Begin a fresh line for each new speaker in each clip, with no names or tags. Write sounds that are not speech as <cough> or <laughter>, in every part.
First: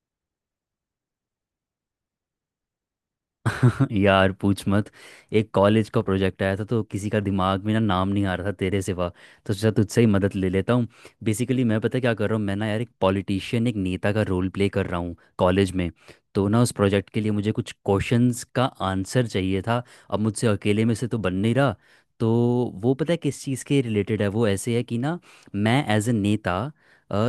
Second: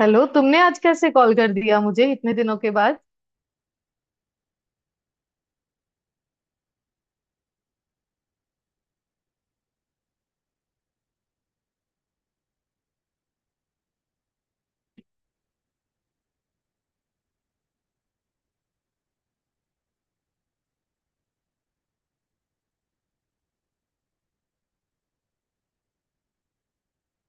Hello, तुमने आज कैसे कॉल कर दिया मुझे इतने दिनों के बाद।
<laughs> यार पूछ मत। एक कॉलेज का प्रोजेक्ट आया था, तो किसी का दिमाग में ना नाम नहीं आ रहा था तेरे सिवा। तो सोचा तुझसे ही मदद ले लेता हूँ। बेसिकली मैं पता है क्या कर रहा हूँ, मैं ना यार एक पॉलिटिशियन, एक नेता का रोल प्ले कर रहा हूँ कॉलेज में। तो ना उस प्रोजेक्ट के लिए मुझे कुछ क्वेश्चंस का आंसर चाहिए था। अब मुझसे अकेले में से तो बन नहीं रहा, तो वो पता है किस चीज़ के रिलेटेड है। वो ऐसे है कि ना, मैं एज ए नेता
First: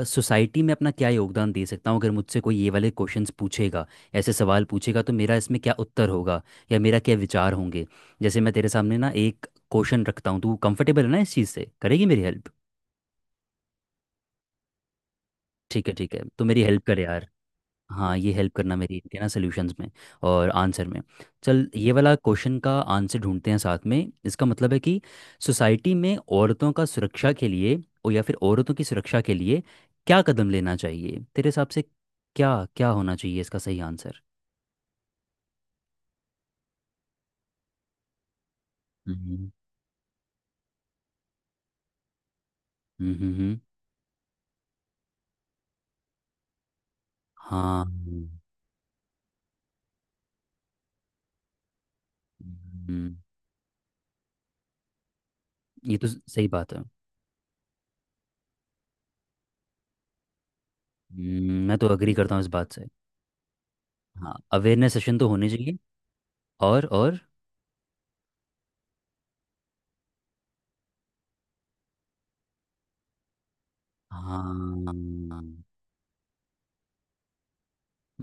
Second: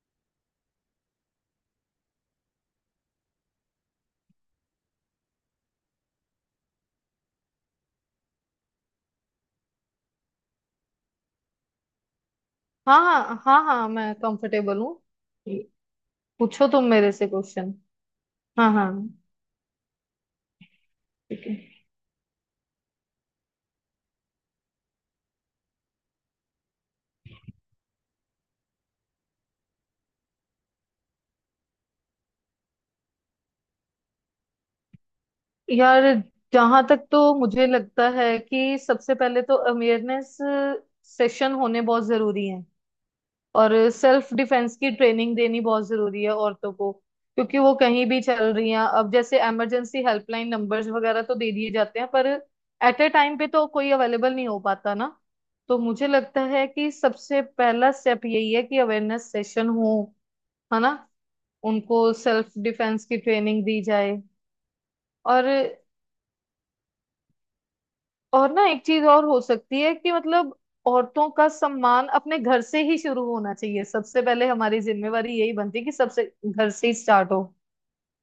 सोसाइटी में अपना क्या योगदान दे सकता हूँ, अगर मुझसे कोई ये वाले क्वेश्चंस पूछेगा, ऐसे सवाल पूछेगा, तो मेरा इसमें क्या उत्तर होगा या मेरा क्या विचार होंगे। जैसे मैं तेरे सामने ना एक क्वेश्चन रखता हूँ, तू कंफर्टेबल है ना इस चीज़ से? करेगी मेरी हेल्प?
हाँ हाँ हाँ हाँ, मैं कंफर्टेबल हूँ।
ठीक है ठीक है, तो मेरी
पूछो तुम
हेल्प कर
मेरे
यार।
से क्वेश्चन।
हाँ, ये हेल्प
हाँ
करना
हाँ।
मेरी, इनके ना सोल्यूशंस में और आंसर में।
ठीक है।
चल ये वाला क्वेश्चन का आंसर ढूंढते हैं साथ में। इसका मतलब है कि सोसाइटी में औरतों का सुरक्षा के लिए, और या फिर औरतों की सुरक्षा के लिए क्या कदम लेना चाहिए तेरे हिसाब से? क्या क्या होना चाहिए इसका सही आंसर?
यार, जहां तक तो मुझे लगता है कि सबसे पहले
हम्म।
तो अवेयरनेस सेशन होने बहुत जरूरी है।
हम्म। हम्म।
और सेल्फ डिफेंस की ट्रेनिंग देनी बहुत जरूरी है औरतों को, क्योंकि वो कहीं भी
हाँ।
चल रही हैं। अब जैसे इमरजेंसी हेल्पलाइन नंबर्स वगैरह तो दे दिए जाते हैं, पर एट ए
हम्म,
टाइम पे तो कोई अवेलेबल नहीं हो पाता ना। तो
ये तो
मुझे लगता
सही
है
बात है।
कि सबसे पहला स्टेप यही है कि अवेयरनेस सेशन हो, है ना।
मैं तो
उनको
अग्री करता हूँ इस
सेल्फ
बात से।
डिफेंस की ट्रेनिंग दी जाए।
हाँ, अवेयरनेस सेशन तो
और
होने चाहिए। और।
और ना एक चीज और हो सकती है कि मतलब औरतों का सम्मान अपने घर से ही शुरू होना चाहिए। सबसे पहले
हाँ,
हमारी जिम्मेवारी यही बनती है कि सबसे घर से ही स्टार्ट हो।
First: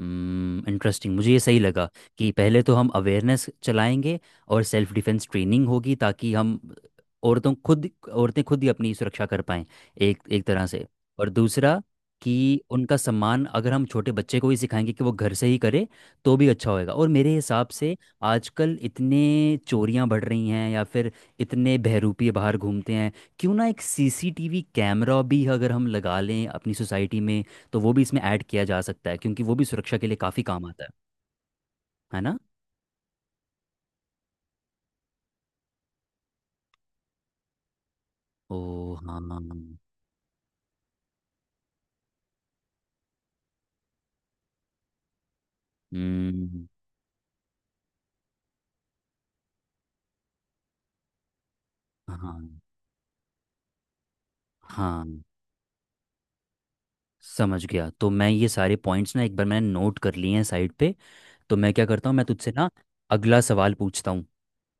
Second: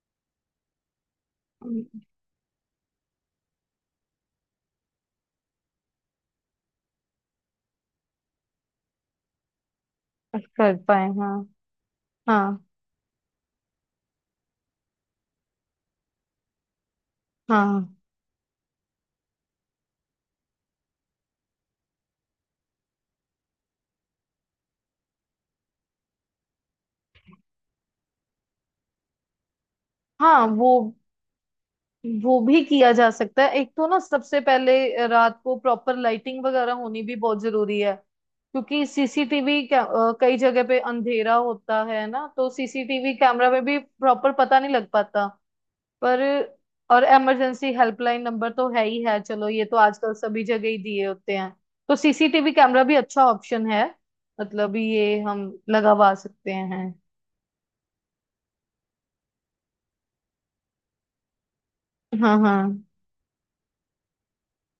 इंटरेस्टिंग, मुझे ये सही लगा
हम्म।
कि पहले तो हम अवेयरनेस चलाएंगे और सेल्फ डिफेंस ट्रेनिंग होगी, ताकि हम औरतों खुद औरतें खुद ही अपनी सुरक्षा कर पाएं, एक एक तरह
कर
से।
पाए,
और
हाँ।
दूसरा,
हाँ
कि उनका सम्मान अगर हम छोटे बच्चे को ही सिखाएंगे कि वो घर से ही करे, तो भी अच्छा होएगा। और मेरे हिसाब
हाँ
से आजकल इतने चोरियां बढ़ रही हैं या फिर इतने बहरूपी बाहर घूमते हैं, क्यों ना एक सीसीटीवी कैमरा भी अगर हम लगा लें अपनी सोसाइटी में, तो वो भी इसमें ऐड किया जा सकता है, क्योंकि वो भी सुरक्षा के लिए काफ़ी
हाँ।
काम आता है ना?
वो भी किया जा सकता है। एक तो ना सबसे पहले रात को प्रॉपर लाइटिंग वगैरह होनी भी बहुत जरूरी है,
ओ।
क्योंकि
हाँ।
सीसीटीवी कई जगह पे अंधेरा होता है ना, तो सीसीटीवी कैमरा में भी प्रॉपर पता नहीं लग पाता। पर
हम्म।
और इमरजेंसी हेल्पलाइन नंबर तो है ही है। चलो, ये तो आजकल सभी जगह ही दिए होते हैं। तो
हाँ
सीसीटीवी कैमरा भी अच्छा ऑप्शन है। मतलब ये
हाँ।
हम लगवा सकते हैं।
समझ गया। तो मैं ये सारे पॉइंट्स ना एक बार मैंने नोट कर लिए हैं साइड पे। तो मैं क्या करता हूँ, मैं
हाँ
तुझसे
हाँ।
ना अगला सवाल पूछता हूँ।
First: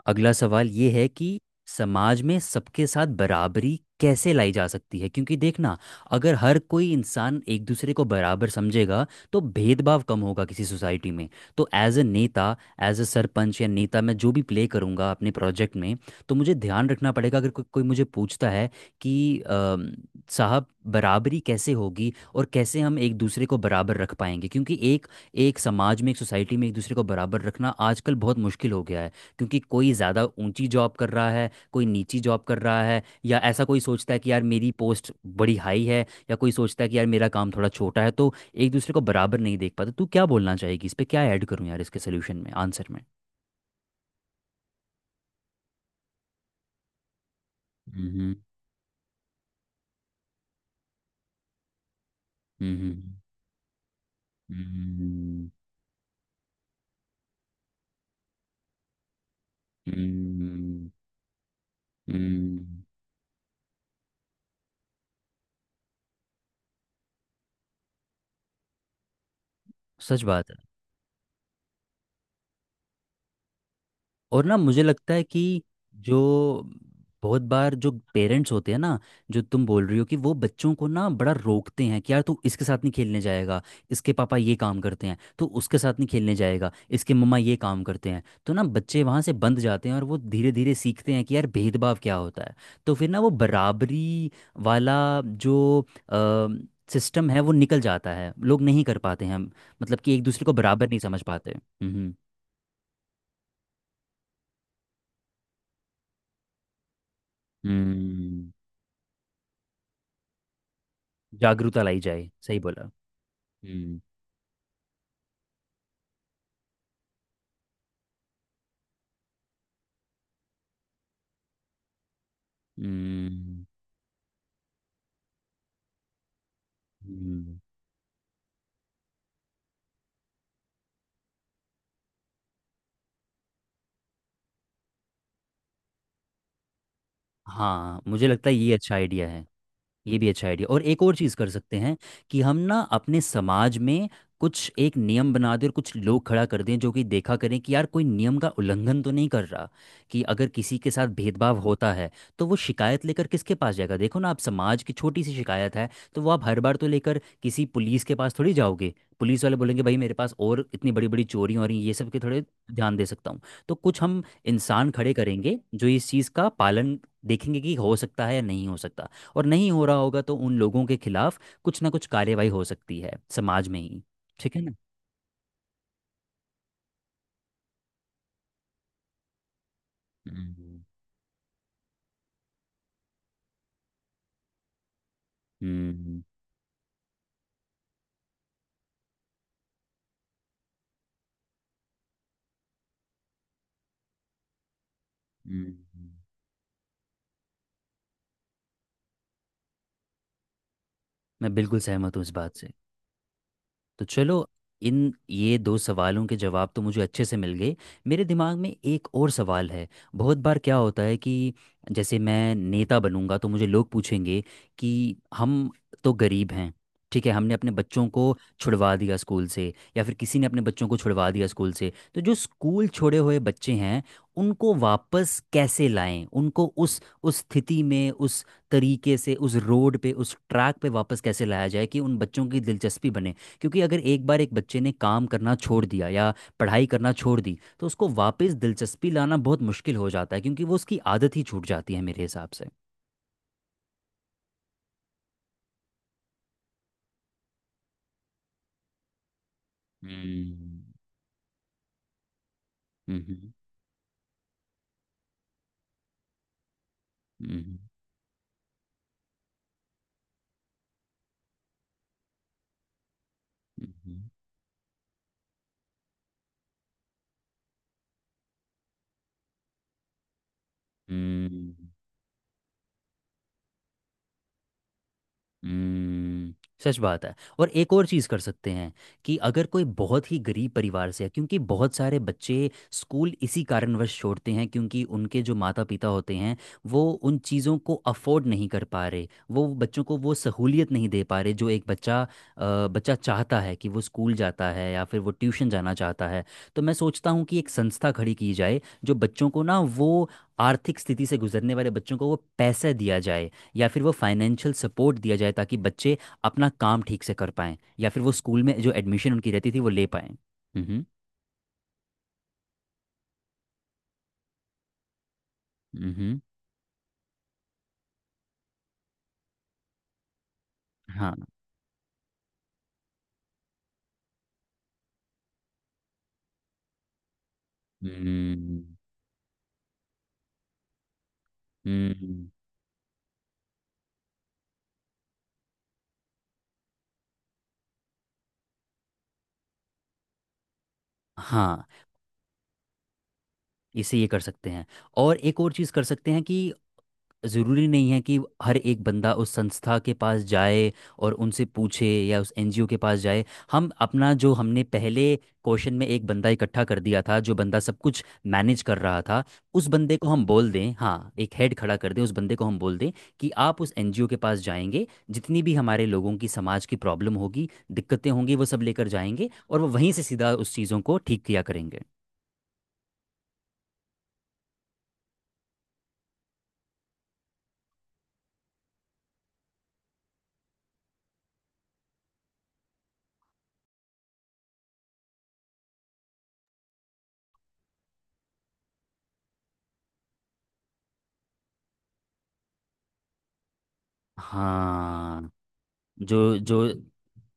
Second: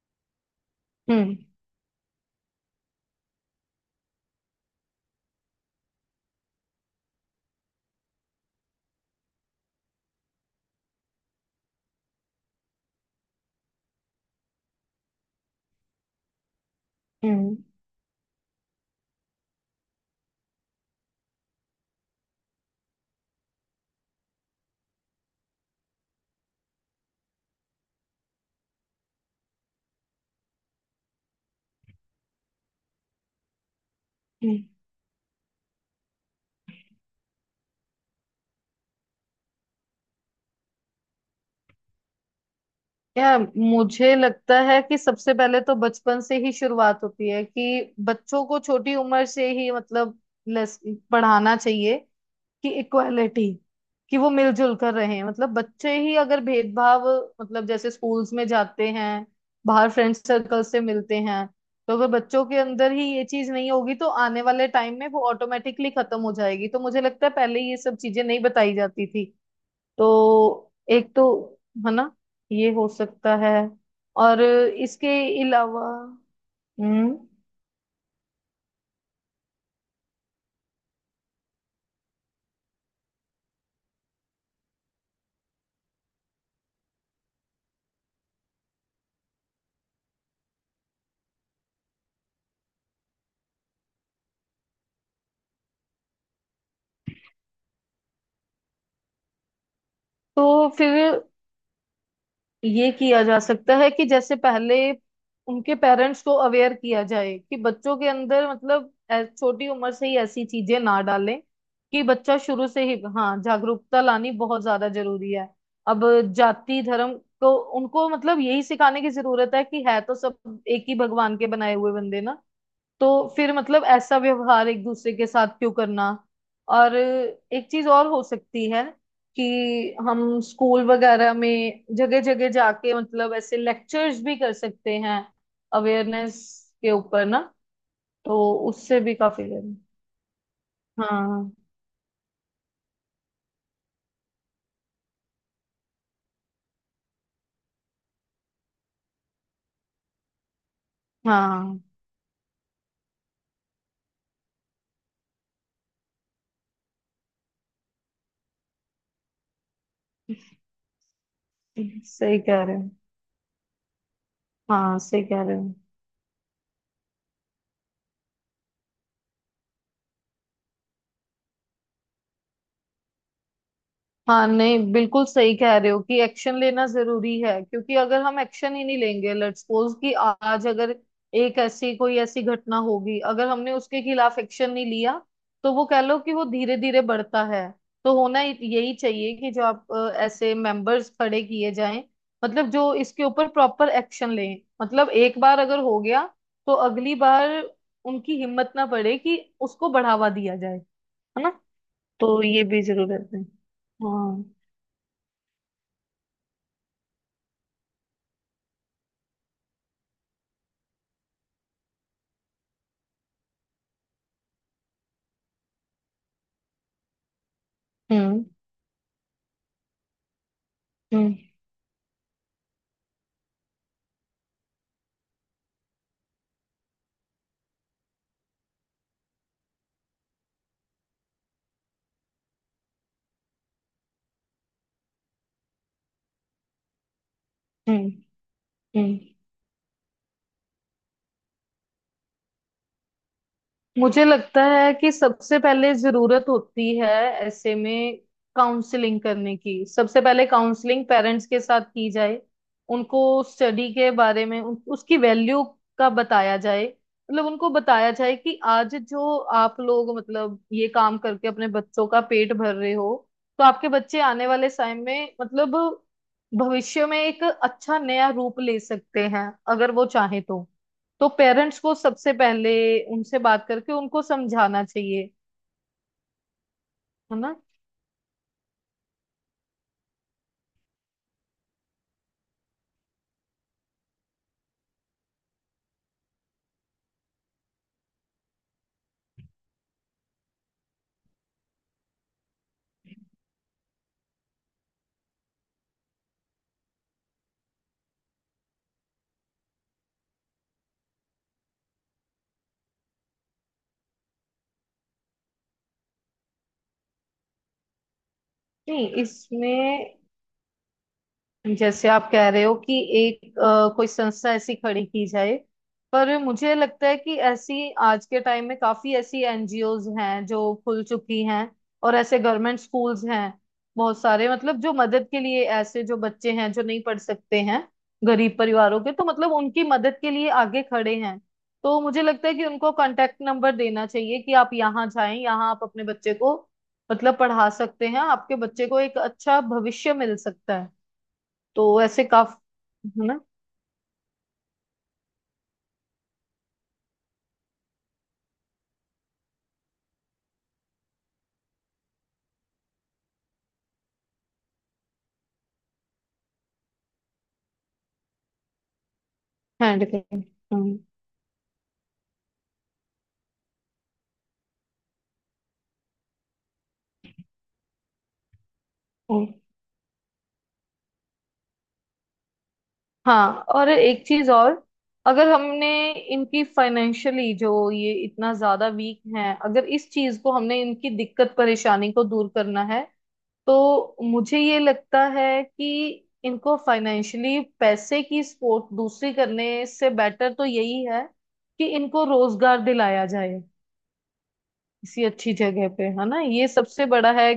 अगला सवाल ये है
हम्म।
कि समाज में सबके साथ बराबरी कैसे लाई जा सकती है? क्योंकि देखना, अगर हर कोई इंसान एक दूसरे को बराबर समझेगा तो भेदभाव कम होगा किसी सोसाइटी में। तो एज अ नेता, एज अ सरपंच या नेता मैं जो भी प्ले करूँगा अपने प्रोजेक्ट में, तो मुझे ध्यान रखना पड़ेगा, अगर
हम्म
कोई मुझे पूछता है कि साहब, बराबरी कैसे होगी और कैसे हम एक दूसरे को बराबर रख पाएंगे, क्योंकि एक एक समाज में, एक सोसाइटी में एक दूसरे को बराबर रखना आजकल बहुत मुश्किल हो गया है। क्योंकि कोई ज़्यादा ऊंची जॉब कर रहा है, कोई नीची जॉब कर रहा है, या ऐसा कोई सोचता है कि यार
हम्म।
मेरी पोस्ट बड़ी हाई है, या कोई सोचता है कि यार मेरा काम थोड़ा छोटा है, तो एक दूसरे को बराबर नहीं देख पाता। तू क्या बोलना चाहेगी इस पे? क्या ऐड करूं यार इसके सोल्यूशन में, आंसर में?
यार, मुझे लगता है कि सबसे पहले तो बचपन से ही शुरुआत होती है कि
हम्म।
बच्चों को छोटी उम्र से ही मतलब लेस- पढ़ाना चाहिए कि
हम्म।
इक्वालिटी, कि वो मिलजुल कर रहे हैं।
हम्म।
मतलब बच्चे ही अगर भेदभाव मतलब जैसे स्कूल्स में जाते हैं, बाहर फ्रेंड
हम्म।
सर्कल से मिलते हैं, तो अगर बच्चों के
हम्म,
अंदर ही ये चीज नहीं होगी तो आने वाले टाइम में वो ऑटोमेटिकली खत्म हो जाएगी। तो मुझे लगता है पहले ये सब चीजें नहीं बताई जाती थी,
सच बात है।
तो एक तो, है ना, ये हो सकता है। और
और ना मुझे
इसके
लगता है कि
अलावा
जो
हम्म,
बहुत बार जो पेरेंट्स होते हैं ना, जो तुम बोल रही हो, कि वो बच्चों को ना बड़ा रोकते हैं कि यार तू इसके साथ नहीं खेलने जाएगा, इसके पापा ये काम करते हैं, तू उसके साथ नहीं खेलने जाएगा, इसके मम्मा ये काम करते हैं, तो ना बच्चे वहाँ से बंद जाते हैं और वो धीरे धीरे सीखते हैं कि यार भेदभाव क्या होता है। तो फिर ना वो बराबरी वाला जो सिस्टम है वो निकल जाता है, लोग नहीं कर पाते हैं, मतलब कि एक दूसरे को
तो
बराबर नहीं समझ
फिर
पाते। हम्म।
ये किया जा सकता है कि जैसे पहले उनके पेरेंट्स को अवेयर किया जाए कि बच्चों के अंदर
हम्म।
मतलब छोटी उम्र से ही ऐसी चीजें ना डालें
जागरूकता लाई
कि
जाए,
बच्चा
सही
शुरू
बोला।
से ही। हाँ,
हम्म।
जागरूकता लानी बहुत ज्यादा जरूरी है। अब जाति धर्म को उनको मतलब यही सिखाने की जरूरत है कि है तो सब एक ही भगवान के बनाए हुए बंदे ना। तो फिर
हम्म।
मतलब ऐसा व्यवहार एक दूसरे के साथ क्यों करना। और
हम्म,
एक चीज और हो सकती है कि हम स्कूल वगैरह में जगह जगह जाके मतलब ऐसे लेक्चर्स भी कर सकते हैं अवेयरनेस के ऊपर ना,
हाँ मुझे
तो
लगता है ये अच्छा
उससे भी
आइडिया
काफी।
है। ये भी अच्छा आइडिया, और एक और चीज़ कर
हाँ
सकते हैं कि हम ना अपने समाज में कुछ एक नियम बना दें और कुछ लोग खड़ा कर दें, जो कि देखा करें कि यार कोई नियम का उल्लंघन तो नहीं कर रहा, कि अगर किसी के साथ भेदभाव
हाँ,
होता है, तो वो शिकायत लेकर किसके पास जाएगा? देखो ना, आप समाज की छोटी सी शिकायत है, तो वो आप हर बार तो लेकर किसी पुलिस के पास थोड़ी जाओगे। पुलिस वाले बोलेंगे भाई मेरे पास और इतनी बड़ी बड़ी चोरियां हो रही हैं, ये सब के
सही
थोड़े
कह रहे हो।
ध्यान दे सकता हूँ। तो कुछ हम इंसान
हाँ,
खड़े
सही कह रहे
करेंगे
हो।
जो इस चीज़ का पालन देखेंगे कि हो सकता है या नहीं हो सकता, और नहीं हो रहा होगा तो उन लोगों के खिलाफ कुछ ना कुछ कार्रवाई हो सकती है समाज में ही।
हाँ
ठीक है ना?
नहीं, बिल्कुल सही कह रहे हो कि एक्शन लेना जरूरी है, क्योंकि अगर हम एक्शन ही नहीं लेंगे, लेट्स सपोज कि आज
हम्म।
अगर एक ऐसी, कोई ऐसी घटना होगी, अगर हमने उसके खिलाफ एक्शन नहीं लिया, तो वो
हम्म।
कह लो कि वो धीरे धीरे बढ़ता है। तो होना यही चाहिए कि जो आप ऐसे मेंबर्स खड़े किए जाएं, मतलब जो इसके ऊपर प्रॉपर एक्शन लें। मतलब एक बार अगर हो
हम्म।
गया, तो अगली बार उनकी हिम्मत ना पड़े कि उसको बढ़ावा दिया जाए, है
मैं
ना।
बिल्कुल सहमत हूँ इस
तो
बात
ये
से।
भी जरूरत है।
तो
हाँ।
चलो, इन ये दो सवालों के जवाब तो मुझे अच्छे से मिल गए। मेरे दिमाग में एक और सवाल है। बहुत बार क्या होता है कि जैसे मैं नेता बनूंगा तो मुझे लोग पूछेंगे कि हम तो गरीब हैं, ठीक है, हमने अपने बच्चों को
हम्म
छुड़वा दिया स्कूल से, या फिर किसी ने अपने बच्चों को छुड़वा
हम्म
दिया स्कूल से, तो जो स्कूल छोड़े हुए बच्चे हैं उनको वापस कैसे लाएं? उनको उस स्थिति में, उस तरीके से, उस रोड पे, उस ट्रैक पे वापस कैसे लाया जाए कि उन बच्चों की दिलचस्पी बने? क्योंकि अगर एक बार एक बच्चे ने काम करना छोड़ दिया या पढ़ाई करना छोड़ दी, तो
हम्म।
उसको वापस दिलचस्पी
हम्म।
लाना बहुत मुश्किल हो जाता है, क्योंकि वो उसकी आदत ही छूट जाती है मेरे हिसाब से।
मुझे लगता है कि सबसे पहले जरूरत होती है ऐसे में काउंसलिंग करने की। सबसे पहले
हम्म।
काउंसलिंग पेरेंट्स के साथ की जाए। उनको
हम्म।
स्टडी के बारे में उसकी वैल्यू का बताया जाए। मतलब उनको
हम्म।
बताया जाए कि आज जो आप लोग मतलब ये काम करके अपने बच्चों का पेट भर रहे हो, तो आपके
हम्म।
बच्चे आने वाले समय में मतलब भविष्य में एक अच्छा नया रूप ले सकते हैं अगर वो चाहे तो। तो
हम्म,
पेरेंट्स
हम्म।
को सबसे पहले उनसे बात करके उनको समझाना चाहिए,
हम्म। सच बात है।
है ना।
और एक और चीज़ कर सकते हैं कि अगर कोई बहुत ही गरीब परिवार से है, क्योंकि बहुत सारे बच्चे स्कूल इसी कारणवश छोड़ते हैं, क्योंकि उनके जो माता पिता होते हैं वो उन चीज़ों को अफोर्ड नहीं कर पा रहे, वो बच्चों को वो सहूलियत नहीं दे पा रहे जो एक बच्चा चाहता है कि वो स्कूल जाता है या फिर वो ट्यूशन जाना चाहता है। तो मैं सोचता हूँ कि एक संस्था खड़ी की जाए जो बच्चों को ना, वो आर्थिक स्थिति से गुजरने वाले बच्चों को वो पैसा दिया जाए, या फिर वो फाइनेंशियल सपोर्ट दिया जाए, ताकि बच्चे अपना काम ठीक से कर पाएं या फिर वो स्कूल में जो
नहीं
एडमिशन उनकी रहती थी वो ले
इसमें,
पाएं। हम्म।
जैसे आप कह रहे हो कि एक कोई संस्था ऐसी खड़ी की जाए, पर
हम्म।
मुझे लगता है कि ऐसी आज के टाइम में काफी ऐसी एनजीओज हैं जो खुल चुकी
हाँ।
हैं। और ऐसे गवर्नमेंट स्कूल्स हैं बहुत सारे, मतलब जो मदद के लिए, ऐसे जो बच्चे हैं जो नहीं पढ़ सकते हैं, गरीब
हम्म।
परिवारों के, तो मतलब उनकी मदद के लिए आगे खड़े हैं। तो मुझे
हम्म।
लगता है कि उनको कांटेक्ट नंबर देना चाहिए कि आप यहाँ जाएं, यहाँ आप अपने बच्चे को मतलब पढ़ा सकते हैं, आपके बच्चे को एक अच्छा भविष्य मिल सकता है।
हाँ,
तो ऐसे काफी, है ना।
इसे ये कर सकते हैं। और एक और चीज़ कर सकते हैं कि ज़रूरी नहीं है कि हर एक बंदा उस संस्था के पास जाए और उनसे पूछे या उस एनजीओ के पास जाए। हम अपना जो हमने पहले क्वेश्चन में एक बंदा इकट्ठा कर दिया था, जो बंदा सब कुछ मैनेज कर रहा था, उस
हैंड
बंदे
के,
को हम बोल दें,
हम्म।
हाँ, एक हेड खड़ा कर दें, उस बंदे को हम बोल दें कि आप उस एनजीओ के पास जाएंगे, जितनी भी हमारे लोगों की, समाज की प्रॉब्लम होगी, दिक्कतें होंगी, वो सब लेकर जाएंगे
हम्म।
और वो वहीं से सीधा उस चीज़ों को ठीक किया करेंगे।
हाँ, और एक चीज और। अगर हमने इनकी फाइनेंशियली, जो ये इतना ज्यादा वीक हैं, अगर इस चीज को, हमने इनकी दिक्कत परेशानी को दूर करना है, तो मुझे ये लगता है कि इनको फाइनेंशियली पैसे की सपोर्ट दूसरी करने से बेटर तो यही है कि इनको रोजगार दिलाया जाए किसी
हाँ।
अच्छी जगह पे, है ना।
जो
ये
जो।
सबसे बड़ा है।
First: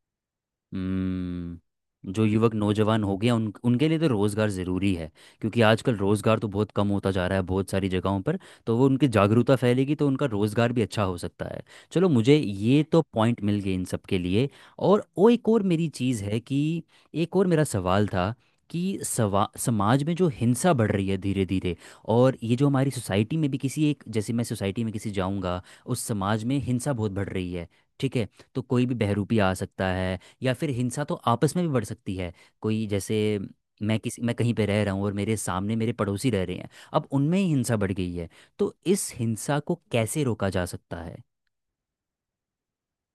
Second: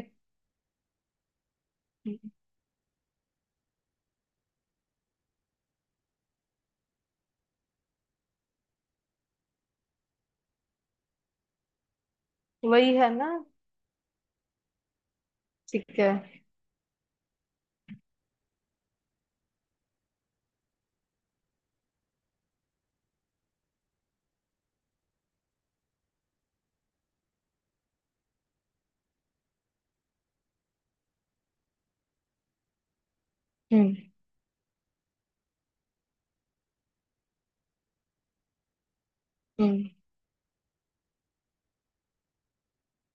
जो युवक नौजवान हो गया उन उनके लिए तो रोज़गार ज़रूरी है। क्योंकि आजकल रोज़गार तो बहुत कम होता जा रहा है बहुत सारी जगहों पर, तो वो उनकी जागरूकता फैलेगी तो उनका रोज़गार भी अच्छा हो सकता है। चलो मुझे ये
वही,
तो
है ना।
पॉइंट मिल गए इन सब के लिए। और वो एक और मेरी
ठीक है।
चीज़ है कि एक और मेरा सवाल था कि सवा समाज में जो हिंसा बढ़ रही है धीरे धीरे, और ये जो हमारी सोसाइटी में भी, किसी एक जैसे मैं सोसाइटी में किसी जाऊंगा, उस समाज में हिंसा बहुत बढ़ रही है, ठीक है? तो कोई भी बहरूपी आ सकता है या फिर हिंसा तो आपस में भी बढ़ सकती है। कोई जैसे,
हम्म।
मैं कहीं पे रह रहा हूँ और मेरे सामने मेरे पड़ोसी रह रहे हैं, अब उनमें ही हिंसा बढ़ गई है, तो इस हिंसा को
हम्म।
कैसे रोका जा सकता है?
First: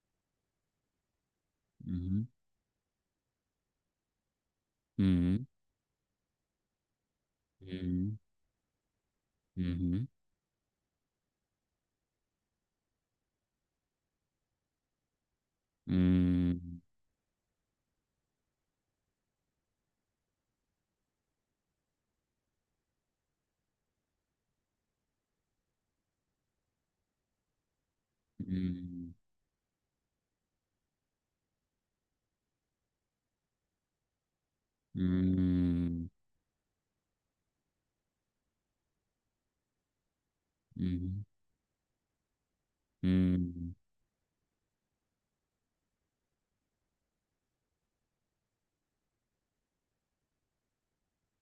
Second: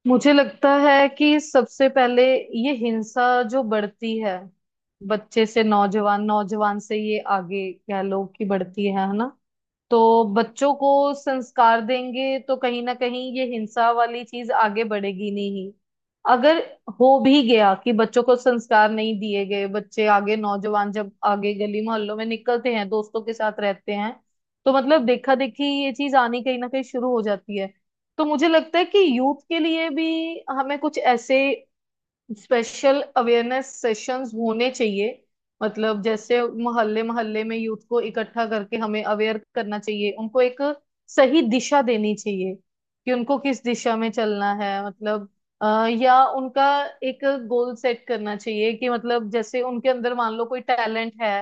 मुझे लगता है कि सबसे पहले
हम्म।
ये हिंसा जो बढ़ती है,
हम्म।
बच्चे से नौजवान, नौजवान से ये आगे कह
हम्म।
लो कि बढ़ती है ना। तो
हम्म।
बच्चों को संस्कार देंगे तो कहीं ना कहीं ये हिंसा वाली चीज आगे बढ़ेगी नहीं। अगर
हम्म।
हो भी गया कि बच्चों को संस्कार नहीं दिए गए, बच्चे आगे नौजवान जब आगे गली मोहल्लों में निकलते हैं, दोस्तों के साथ रहते हैं, तो मतलब देखा देखी ये चीज आनी कहीं ना कहीं शुरू हो जाती है। तो मुझे लगता है कि
हम्म।
यूथ के लिए भी हमें कुछ ऐसे स्पेशल अवेयरनेस सेशंस होने चाहिए। मतलब
हम्म।
जैसे मोहल्ले मोहल्ले में यूथ को इकट्ठा करके हमें अवेयर करना चाहिए, उनको एक
हम्म।
सही दिशा देनी चाहिए कि उनको किस
हम्म।
दिशा में चलना है। मतलब या उनका एक गोल सेट करना चाहिए कि, मतलब जैसे उनके अंदर मान लो कोई टैलेंट है,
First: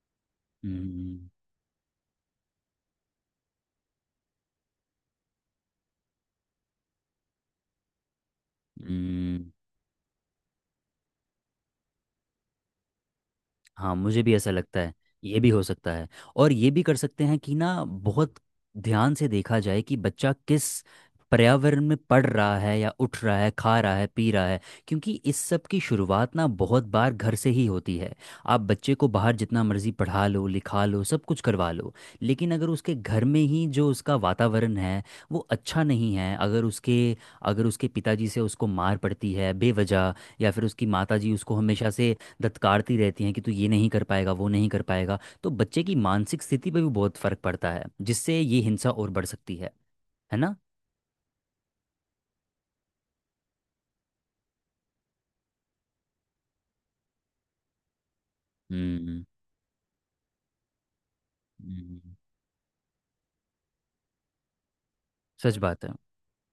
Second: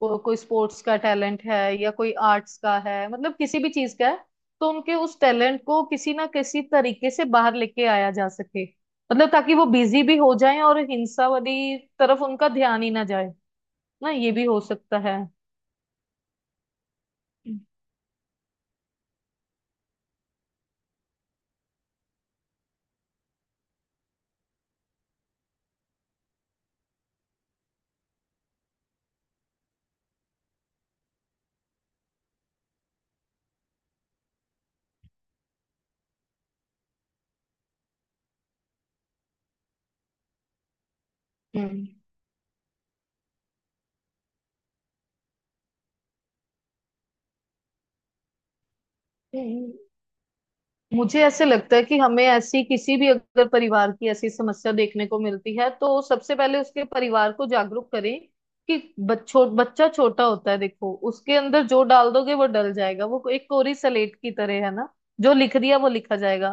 कोई स्पोर्ट्स का
हम्म।
टैलेंट है या कोई आर्ट्स का है, मतलब किसी भी चीज का है, तो उनके उस टैलेंट को किसी ना किसी तरीके से बाहर लेके आया जा सके, मतलब
हम्म
ताकि वो बिजी भी हो जाए और हिंसा वाली तरफ उनका ध्यान ही ना जाए।
हाँ
ना,
मुझे
ये
भी
भी
ऐसा
हो
लगता है,
सकता है।
ये भी हो सकता है। और ये भी कर सकते हैं कि ना, बहुत ध्यान से देखा जाए कि बच्चा किस पर्यावरण में पढ़ रहा है, या उठ रहा है, खा रहा है, पी रहा है, क्योंकि इस सब की शुरुआत ना बहुत बार घर से ही होती है। आप बच्चे को बाहर जितना मर्जी पढ़ा लो, लिखा लो, सब कुछ करवा लो, लेकिन अगर उसके घर में ही जो उसका वातावरण है वो अच्छा नहीं है, अगर उसके पिताजी से उसको मार पड़ती है बेवजह, या फिर उसकी माताजी उसको
हम्म।
हमेशा से दत्कारती रहती हैं कि तू ये नहीं कर पाएगा, वो नहीं कर पाएगा, तो बच्चे की मानसिक स्थिति पर भी बहुत फर्क पड़ता है, जिससे ये हिंसा और बढ़ सकती है
हम्म।
है ना?
मुझे ऐसे लगता है कि हमें ऐसी, किसी भी अगर परिवार की ऐसी समस्या देखने को मिलती है, तो सबसे पहले उसके परिवार को जागरूक करें कि
हम्म।
बच्चों बच्चा छोटा होता है, देखो उसके अंदर जो डाल
हम्म,
दोगे वो डल जाएगा। वो एक कोरी सलेट की तरह है ना, जो
सच
लिख दिया
बात
वो
है।
लिखा जाएगा।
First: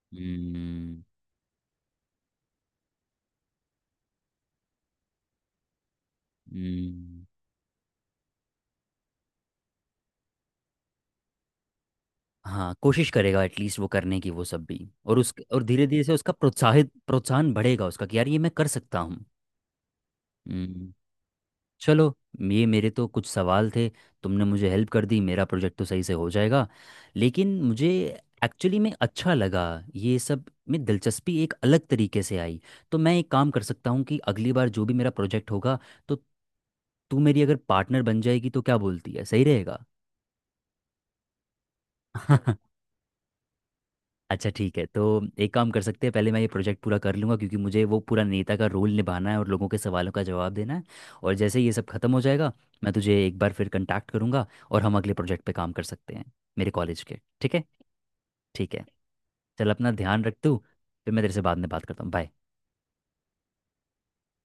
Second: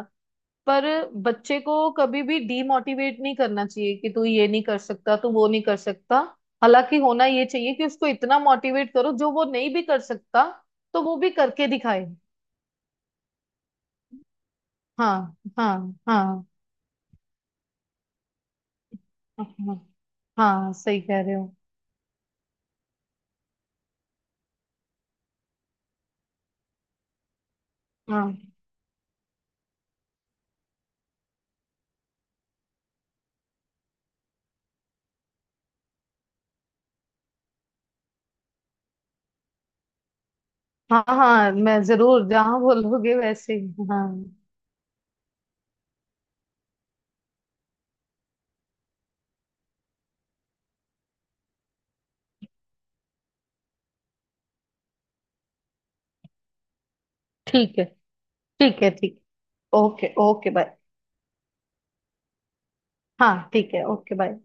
पर बच्चे को कभी भी डीमोटिवेट नहीं करना चाहिए कि तू ये नहीं कर सकता, तू वो नहीं कर सकता। हालांकि
हम्म,
होना ये चाहिए कि उसको इतना मोटिवेट करो जो वो नहीं भी कर सकता तो वो भी करके दिखाए।
हाँ, कोशिश करेगा एटलीस्ट वो करने की, वो सब भी। और उस,
हाँ
और धीरे
हाँ।
धीरे से उसका
हाँ
प्रोत्साहित प्रोत्साहन बढ़ेगा उसका कि यार ये मैं कर सकता हूँ।
हाँ, हाँ
हम्म।
सही कह रहे हो।
चलो, ये मेरे तो कुछ सवाल थे। तुमने मुझे हेल्प कर दी, मेरा प्रोजेक्ट तो सही से हो जाएगा, लेकिन मुझे
हाँ
एक्चुअली में अच्छा लगा, ये सब में दिलचस्पी एक अलग तरीके से आई। तो मैं एक काम कर सकता हूँ कि अगली बार जो भी मेरा प्रोजेक्ट होगा, तो तू मेरी अगर पार्टनर बन जाएगी तो, क्या बोलती है, सही रहेगा?
हाँ। हाँ, मैं जरूर, जहाँ
<laughs>
बोलोगे वैसे ही। हाँ
अच्छा ठीक है, तो एक काम कर सकते हैं, पहले मैं ये प्रोजेक्ट पूरा कर लूँगा, क्योंकि मुझे वो पूरा नेता का रोल निभाना है और लोगों के सवालों का जवाब देना है, और जैसे ही ये सब खत्म हो जाएगा मैं तुझे एक बार फिर कांटेक्ट करूँगा, और हम अगले प्रोजेक्ट पे काम कर सकते हैं मेरे कॉलेज के, ठीक है?
ठीक है।
ठीक
ठीक
है।
है ठीक
चल अपना
ओके,
ध्यान रख
ओके
तू।
बाय।
फिर मैं तेरे से बाद में बात करता हूँ। बाय।
हाँ ठीक है, ओके बाय।